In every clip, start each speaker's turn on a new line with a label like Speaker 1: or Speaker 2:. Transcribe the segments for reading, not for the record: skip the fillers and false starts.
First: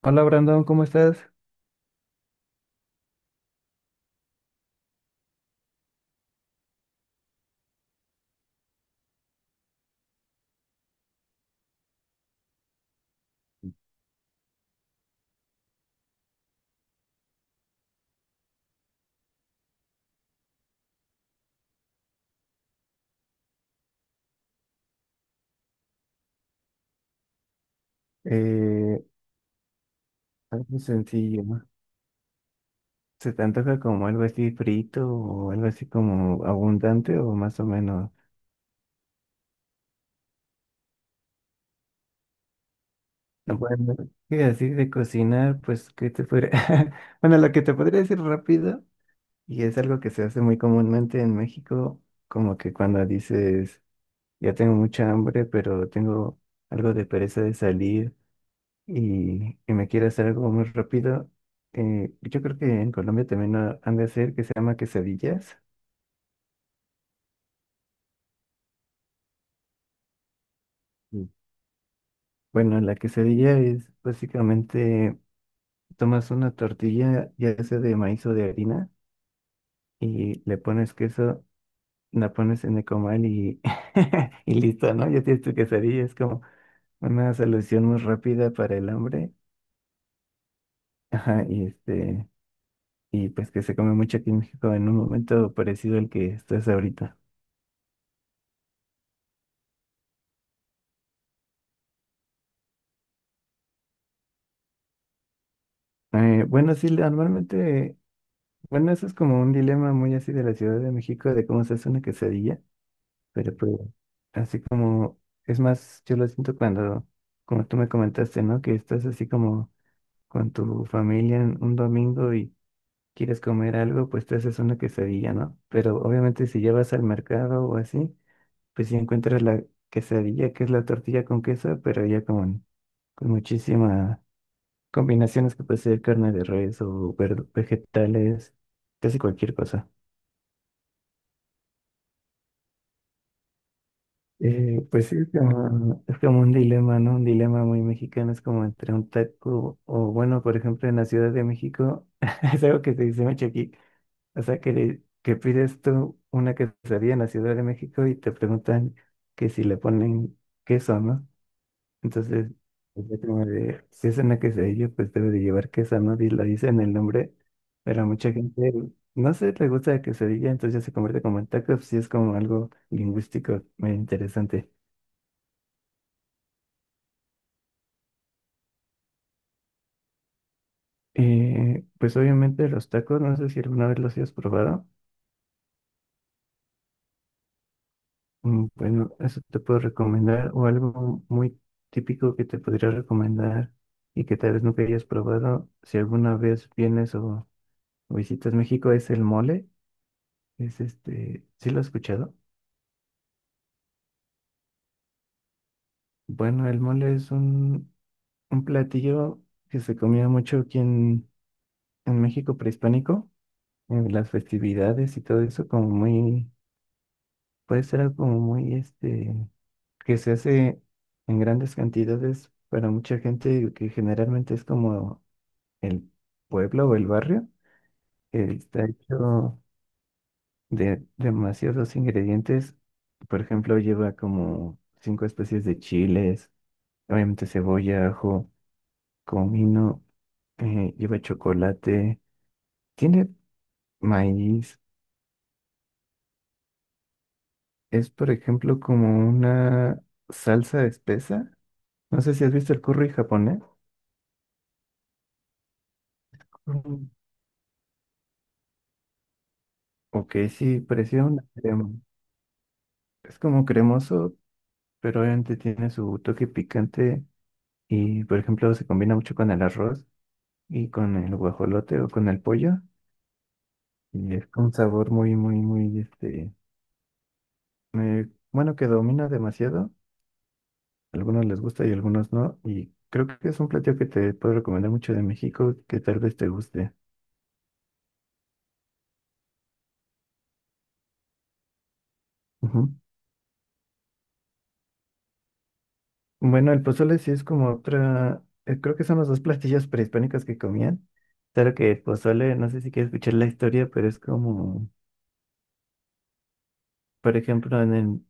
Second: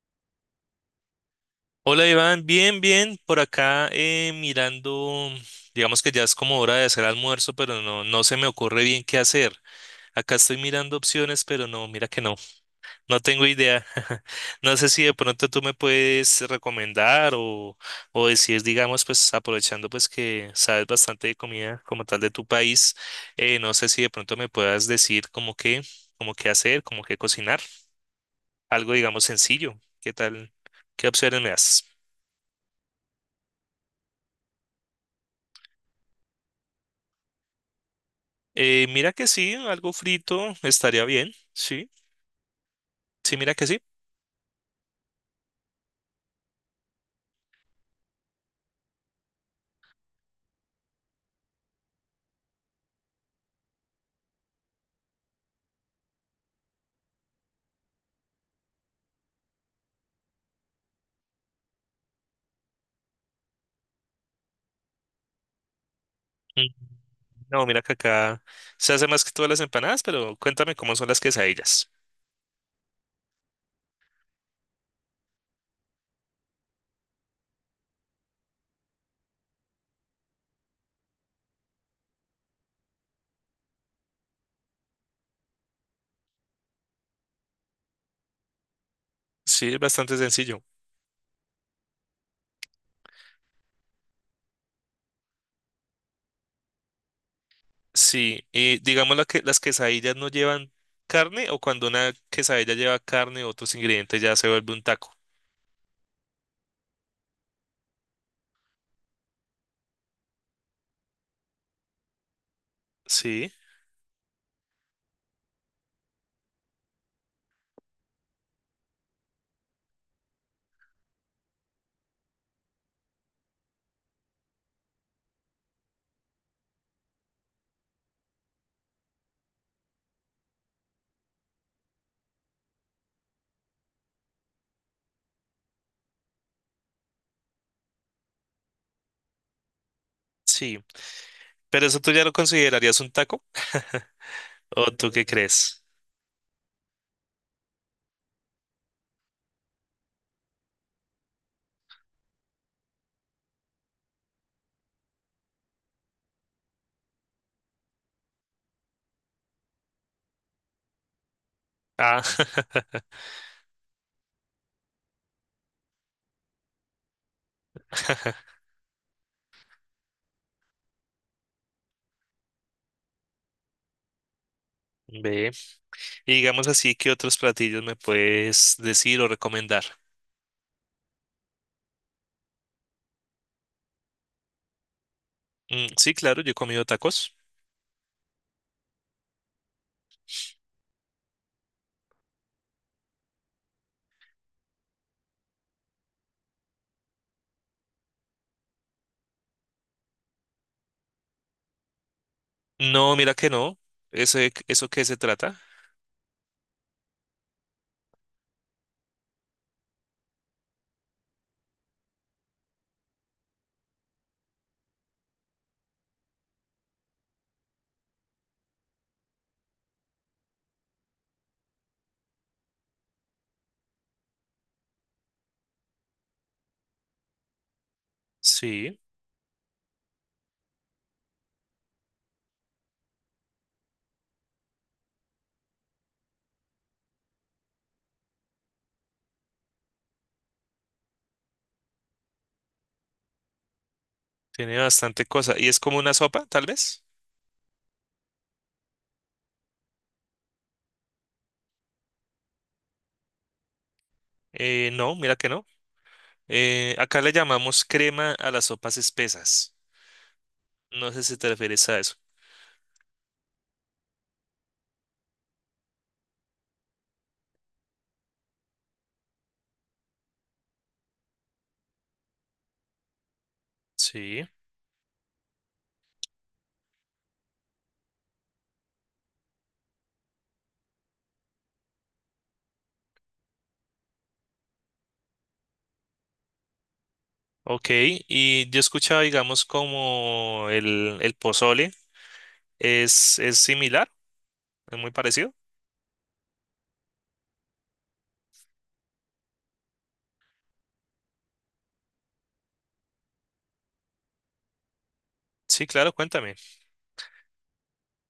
Speaker 1: Hola Brandon, ¿cómo estás?
Speaker 2: Hola Iván, bien, bien, por acá mirando, digamos que ya es como hora de hacer almuerzo, pero no, no se me ocurre bien qué hacer. Acá estoy mirando opciones, pero no, mira que no, no tengo idea. No sé si de pronto tú me puedes recomendar o decir, digamos, pues aprovechando pues que sabes bastante de comida como tal de tu país, no sé si de pronto me puedas decir como qué hacer, como qué cocinar, algo
Speaker 1: Eh,
Speaker 2: digamos sencillo, qué tal,
Speaker 1: Algo
Speaker 2: qué opciones
Speaker 1: sencillo,
Speaker 2: me
Speaker 1: ¿no?
Speaker 2: das.
Speaker 1: ¿Se te antoja como algo así frito o algo así como abundante o más o menos?
Speaker 2: Mira que sí, algo frito estaría bien, sí, sí, mira
Speaker 1: No,
Speaker 2: que sí.
Speaker 1: bueno, y así de cocinar, pues, ¿qué te podría...? Bueno, lo que te podría decir rápido, y es algo que se hace muy comúnmente en México, como que cuando dices, ya tengo mucha hambre, pero tengo algo de pereza de salir, y me quiere hacer algo muy rápido. Yo creo que en Colombia también han de hacer que se llama quesadillas.
Speaker 2: Mm, no, mira que acá se hace más que todas las empanadas, pero cuéntame cómo son las
Speaker 1: Mm.
Speaker 2: quesadillas.
Speaker 1: Bueno, la quesadilla es básicamente tomas una tortilla, ya sea de maíz o de harina, y le pones queso, la pones en el comal y, y listo, ¿no? Ya tienes tu quesadilla, es como una solución muy rápida para el hambre.
Speaker 2: Sí, es bastante sencillo.
Speaker 1: Ajá, y este, y pues que se come mucho aquí en México en un momento parecido al que estás ahorita.
Speaker 2: Sí, y digamos las quesadillas no llevan carne, o cuando una quesadilla lleva carne o otros ingredientes ya se vuelve un taco.
Speaker 1: Bueno, sí, normalmente, bueno, eso es como un dilema muy así de la Ciudad de México, de cómo se hace una quesadilla,
Speaker 2: Sí,
Speaker 1: pero pues así como, es más, yo lo siento cuando, como tú me comentaste, ¿no? Que estás así como con tu familia en un domingo y quieres comer algo, pues te haces una quesadilla, ¿no? Pero obviamente si llevas al mercado o así, pues si encuentras la quesadilla, que es la tortilla con queso, pero ya con muchísima combinaciones que puede ser carne de res o vegetales, casi cualquier cosa.
Speaker 2: sí, pero eso tú ya lo considerarías un taco. ¿O
Speaker 1: Pues
Speaker 2: tú
Speaker 1: sí,
Speaker 2: qué crees?
Speaker 1: es como un dilema, ¿no? Un dilema muy mexicano, es como entre un taco o, bueno, por ejemplo, en la Ciudad de México, es algo que se dice mucho aquí, o sea, que, que pides tú una quesadilla en la Ciudad de México y te preguntan que si le ponen queso, ¿no?
Speaker 2: Ah,
Speaker 1: Entonces, pues, ya como de, si es una quesadilla, pues debe de llevar queso, ¿no? Y lo dice en el nombre, pero a mucha gente, no sé, le gusta la quesadilla, entonces ya se convierte como en taco, pues sí es como algo lingüístico muy interesante.
Speaker 2: ve, y digamos así, ¿qué otros platillos me puedes decir o recomendar?
Speaker 1: Pues obviamente los tacos, no sé si alguna vez los hayas probado.
Speaker 2: Mm, sí, claro, yo he comido tacos.
Speaker 1: Mm, bueno, eso te puedo recomendar, o algo muy típico que te podría recomendar y que tal vez nunca hayas probado, si alguna vez vienes o visitas México, es el mole. Es este, ¿sí lo has escuchado?
Speaker 2: No, mira que no. ¿Ese, eso qué se trata?
Speaker 1: Bueno, el mole es un platillo que se comía mucho aquí en México prehispánico, en las festividades y todo eso, como muy, puede ser algo como muy, este, que se hace en grandes cantidades para mucha gente, que generalmente es como el pueblo o el barrio, que está
Speaker 2: Sí,
Speaker 1: hecho de demasiados ingredientes. Por ejemplo, lleva como cinco especies de chiles, obviamente cebolla, ajo, comino. Lleva chocolate, tiene
Speaker 2: tiene
Speaker 1: maíz,
Speaker 2: bastante cosa. ¿Y es como una sopa, tal vez?
Speaker 1: es por ejemplo como una salsa espesa. No sé si has visto el curry japonés.
Speaker 2: No, mira que no.
Speaker 1: Mm.
Speaker 2: Acá le llamamos crema a las sopas espesas.
Speaker 1: Ok, sí,
Speaker 2: No sé
Speaker 1: parecía
Speaker 2: si
Speaker 1: una
Speaker 2: te refieres
Speaker 1: crema.
Speaker 2: a eso.
Speaker 1: Es como cremoso, pero obviamente tiene su toque picante y por ejemplo se combina mucho con el arroz y con el guajolote o con el pollo. Y
Speaker 2: Sí,
Speaker 1: es un sabor muy, muy, muy, este, bueno, que domina demasiado. Algunos les gusta y algunos no. Y creo que es un platillo que te puedo recomendar mucho de México, que tal vez te guste.
Speaker 2: ok. Y yo he escuchado, digamos, como el pozole.
Speaker 1: Ujú.
Speaker 2: Es similar? ¿Es muy parecido?
Speaker 1: Bueno, el pozole sí es como otra, creo que son los dos platillos prehispánicos que comían. Claro que el pozole, no sé si quieres escuchar la historia, pero es como,
Speaker 2: Sí, claro, cuéntame.
Speaker 1: por ejemplo,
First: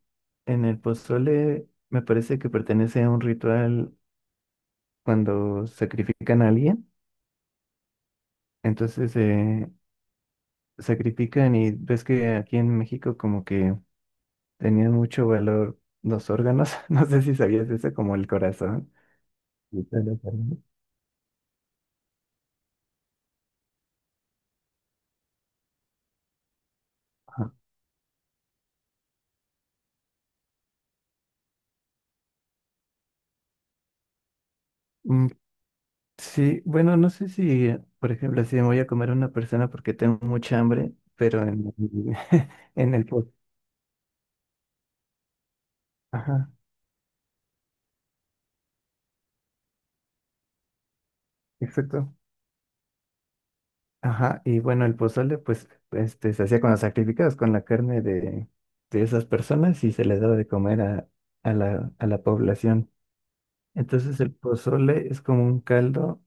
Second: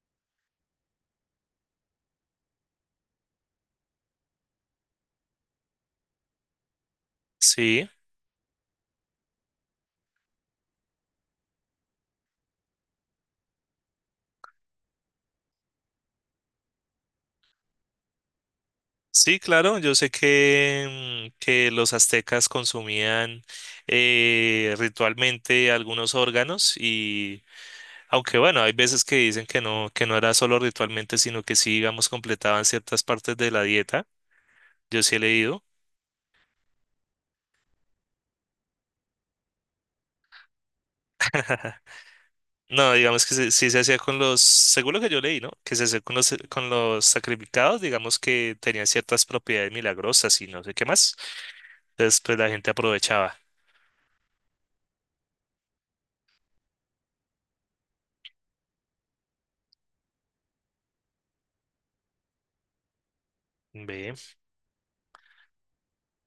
Speaker 1: en el pozole me parece que pertenece a un ritual cuando sacrifican a alguien.
Speaker 2: Sí.
Speaker 1: Entonces, sacrifican y ves que aquí en México como que tenían mucho valor los órganos. No sé si sabías eso, como el corazón.
Speaker 2: Sí, claro,
Speaker 1: Sí,
Speaker 2: yo
Speaker 1: te
Speaker 2: sé
Speaker 1: lo permito.
Speaker 2: que, mm, que los aztecas consumían ritualmente algunos órganos. Y
Speaker 1: Ajá.
Speaker 2: aunque bueno, hay veces que dicen que no era solo ritualmente, sino que sí, digamos, completaban ciertas partes de la dieta. Yo sí he
Speaker 1: Mm,
Speaker 2: leído.
Speaker 1: sí, bueno, no sé si, por ejemplo, si me voy a comer a una persona porque tengo mucha hambre, pero en,
Speaker 2: No,
Speaker 1: en el
Speaker 2: digamos
Speaker 1: pozole.
Speaker 2: que sí se hacía con los, según lo que yo leí, ¿no? Que se hacía
Speaker 1: Ajá,
Speaker 2: con los sacrificados, digamos que tenían ciertas propiedades milagrosas y no sé qué más.
Speaker 1: exacto.
Speaker 2: Entonces, pues la gente aprovechaba.
Speaker 1: Ajá, y bueno, el pozole, pues, este, se hacía con los sacrificados, con la carne de esas personas y se les daba de comer a la población.
Speaker 2: Ve,
Speaker 1: Entonces el pozole es como un caldo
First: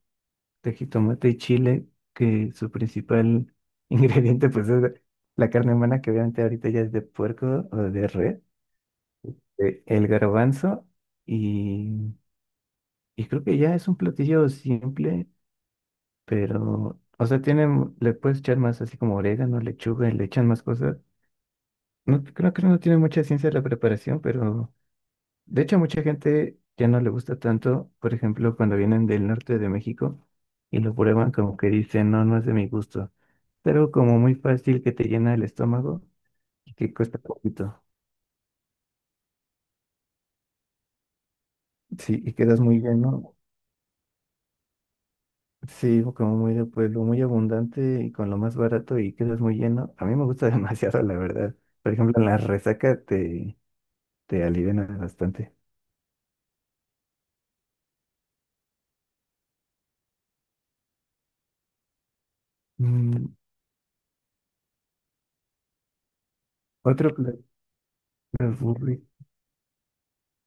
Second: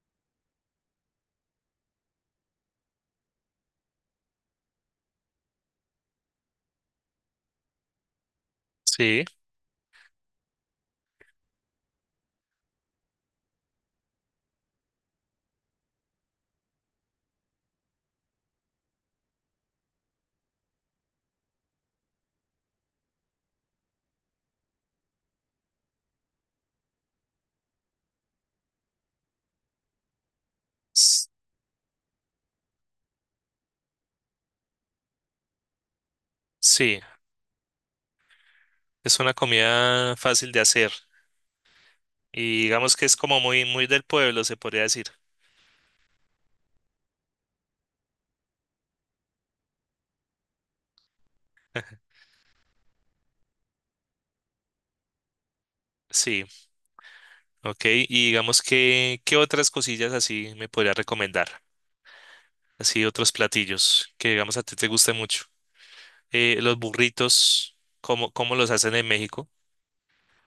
Speaker 1: de jitomate y chile, que su principal ingrediente pues es la carne humana, que obviamente ahorita ya es de puerco o de res,
Speaker 2: sí,
Speaker 1: el garbanzo y, y creo que ya es un platillo simple, pero, o sea, tiene, le puedes echar más así como orégano, lechuga, y le echan más cosas. No, creo que no tiene mucha ciencia la preparación, pero de hecho, mucha gente ya no le gusta tanto, por ejemplo, cuando vienen del norte de México y lo
Speaker 2: s-
Speaker 1: prueban como que dicen, no, no es de mi gusto. Pero como muy fácil que te llena el estómago y que
Speaker 2: sí.
Speaker 1: cuesta poquito.
Speaker 2: Es una comida fácil de hacer
Speaker 1: Sí, y quedas
Speaker 2: y
Speaker 1: muy
Speaker 2: digamos que es
Speaker 1: lleno.
Speaker 2: como muy, muy del pueblo, se podría decir.
Speaker 1: Sí, como muy de pueblo, muy abundante y con lo más barato y quedas muy lleno. A mí me gusta demasiado, la verdad. Por ejemplo, en la resaca te, te aliviana bastante.
Speaker 2: Sí, ok. Y digamos que, ¿qué otras cosillas así me podría recomendar? Así
Speaker 1: Mm,
Speaker 2: otros platillos que digamos a ti te guste mucho. Los
Speaker 1: otro plato.
Speaker 2: burritos, ¿cómo, cómo los hacen en México?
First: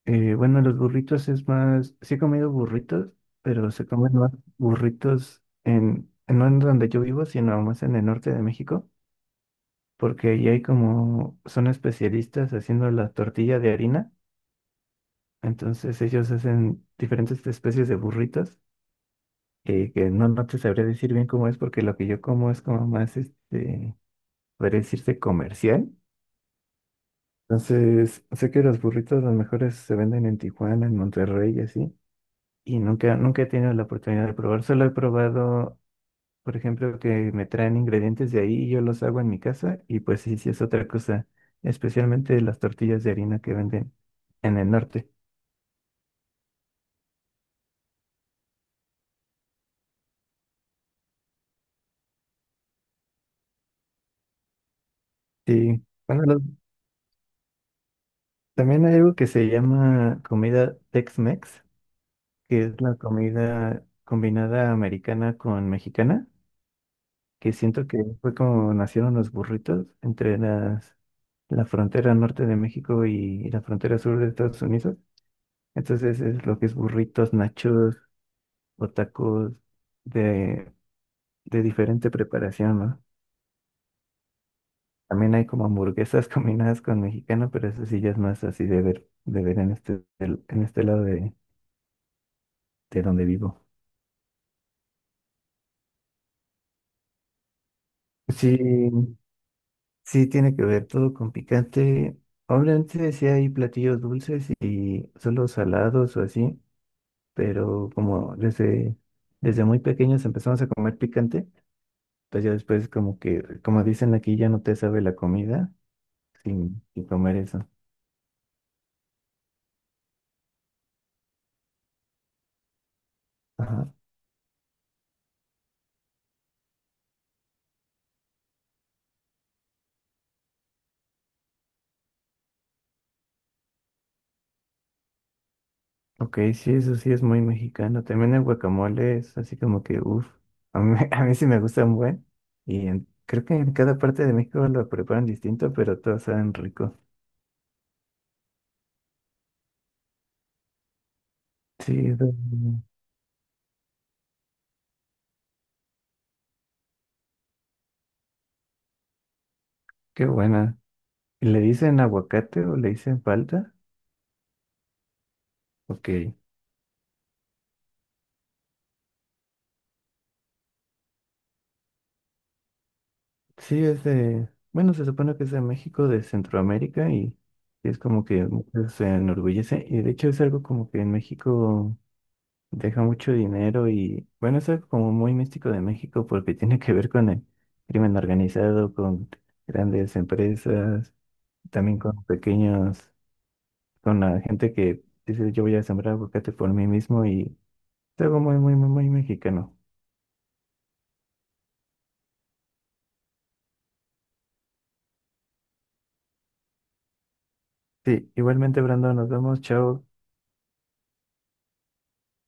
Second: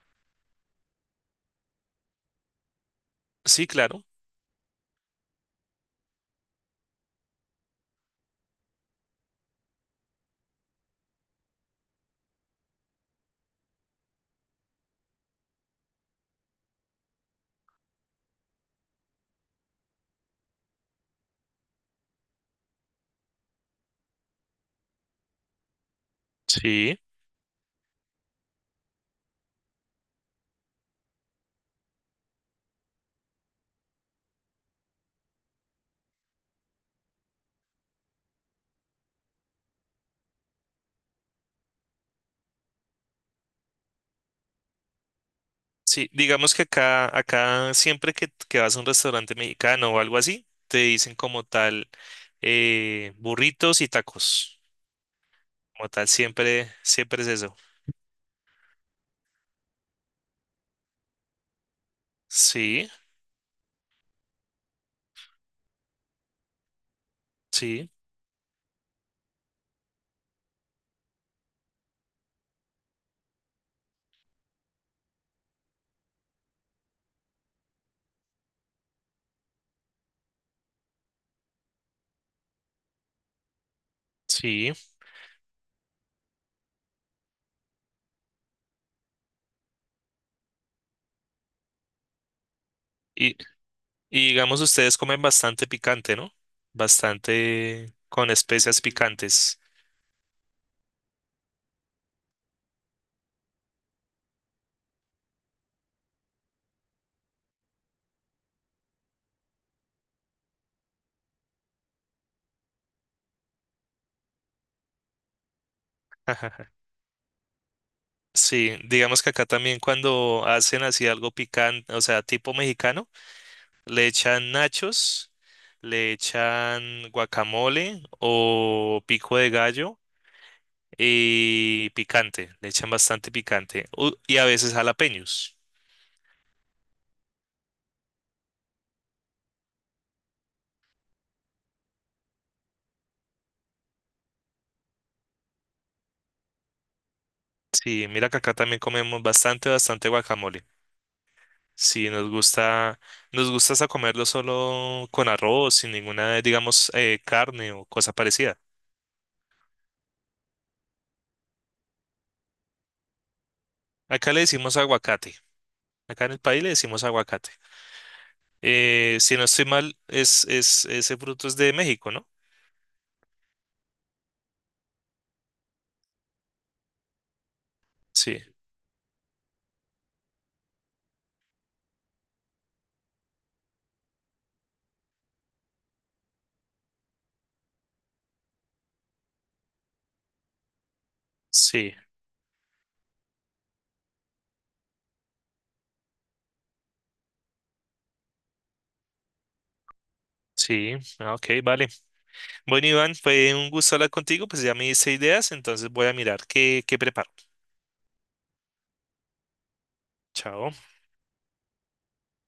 Speaker 1: Bueno, los burritos es más, sí he comido burritos,
Speaker 2: Sí,
Speaker 1: pero se
Speaker 2: claro.
Speaker 1: comen más burritos en, no en donde yo vivo, sino más en el norte de México, porque ahí hay como, son especialistas haciendo la tortilla de harina, entonces ellos hacen diferentes especies de burritos, que no, no te sabría decir bien cómo es, porque lo que yo como es como más, este, podría decirse comercial.
Speaker 2: Sí.
Speaker 1: Entonces, sé que los burritos los mejores se venden en Tijuana, en Monterrey y así. Y nunca, nunca he tenido la oportunidad de probar. Solo he probado, por ejemplo, que me traen ingredientes de ahí y yo los hago en mi casa. Y pues sí, sí es otra cosa. Especialmente las tortillas de harina que venden en el norte.
Speaker 2: Sí, digamos que acá, acá siempre que vas a un restaurante mexicano o algo así, te dicen como tal burritos y tacos.
Speaker 1: Sí.
Speaker 2: Como tal,
Speaker 1: Bueno,
Speaker 2: siempre, siempre es eso.
Speaker 1: también hay algo que se llama comida Tex-Mex, que es
Speaker 2: Sí.
Speaker 1: la comida combinada americana con mexicana, que siento
Speaker 2: Sí,
Speaker 1: que fue como nacieron los burritos entre las, la frontera norte de México y la frontera sur de Estados Unidos. Entonces es lo que es burritos, nachos o tacos de, de diferente preparación, ¿no?
Speaker 2: sí.
Speaker 1: También hay como hamburguesas combinadas con mexicano, pero eso sí ya es más así de ver en este, en este lado de donde
Speaker 2: Y,
Speaker 1: vivo.
Speaker 2: y digamos, ustedes comen bastante picante, ¿no? Bastante con
Speaker 1: Sí,
Speaker 2: especias picantes.
Speaker 1: sí tiene que ver todo con picante. Obviamente sí hay platillos dulces y solo salados o así, pero como desde, desde muy pequeños empezamos a comer picante, pues ya después como que, como dicen aquí, ya no te sabe la comida
Speaker 2: Ajaja.
Speaker 1: sin, sin comer eso.
Speaker 2: Sí, digamos que acá también cuando hacen así algo picante, o sea, tipo mexicano,
Speaker 1: Ajá.
Speaker 2: le echan nachos, le echan guacamole o pico de gallo y picante, le echan bastante picante. Y a veces jalapeños.
Speaker 1: Ok, sí, eso sí es muy mexicano. También el guacamole es así como que, uff, a mí, a mí sí me gusta un buen. Y creo que en cada parte de México lo preparan distinto, pero todos saben rico.
Speaker 2: Sí, mira que acá también comemos bastante, bastante guacamole.
Speaker 1: Sí,
Speaker 2: Sí,
Speaker 1: eso,
Speaker 2: nos gusta hasta comerlo solo con arroz, sin ninguna, digamos, carne o cosa parecida.
Speaker 1: qué buena. ¿Y le dicen aguacate o le dicen palta?
Speaker 2: Acá le decimos aguacate. Acá en
Speaker 1: Ok.
Speaker 2: el país le decimos aguacate. Si no estoy mal, es, ese fruto es de México, ¿no?
Speaker 1: Sí, es de, bueno, se supone que es de México, de Centroamérica y es como
Speaker 2: Sí,
Speaker 1: que muchos se enorgullece. Y de hecho es algo como que en México deja mucho dinero y bueno, eso es como muy místico de México porque tiene que ver con el crimen organizado, con grandes empresas,
Speaker 2: sí,
Speaker 1: también con pequeños, con la gente que dice yo voy a sembrar aguacate por mí mismo y es algo muy, muy, muy, muy mexicano.
Speaker 2: sí. Ah, ok, vale. Bueno, Iván, fue un gusto hablar contigo, pues ya me hice ideas, entonces voy a mirar qué, qué preparo.
Speaker 1: Sí, igualmente, Brandon, nos vemos, chao.
Speaker 2: Chao.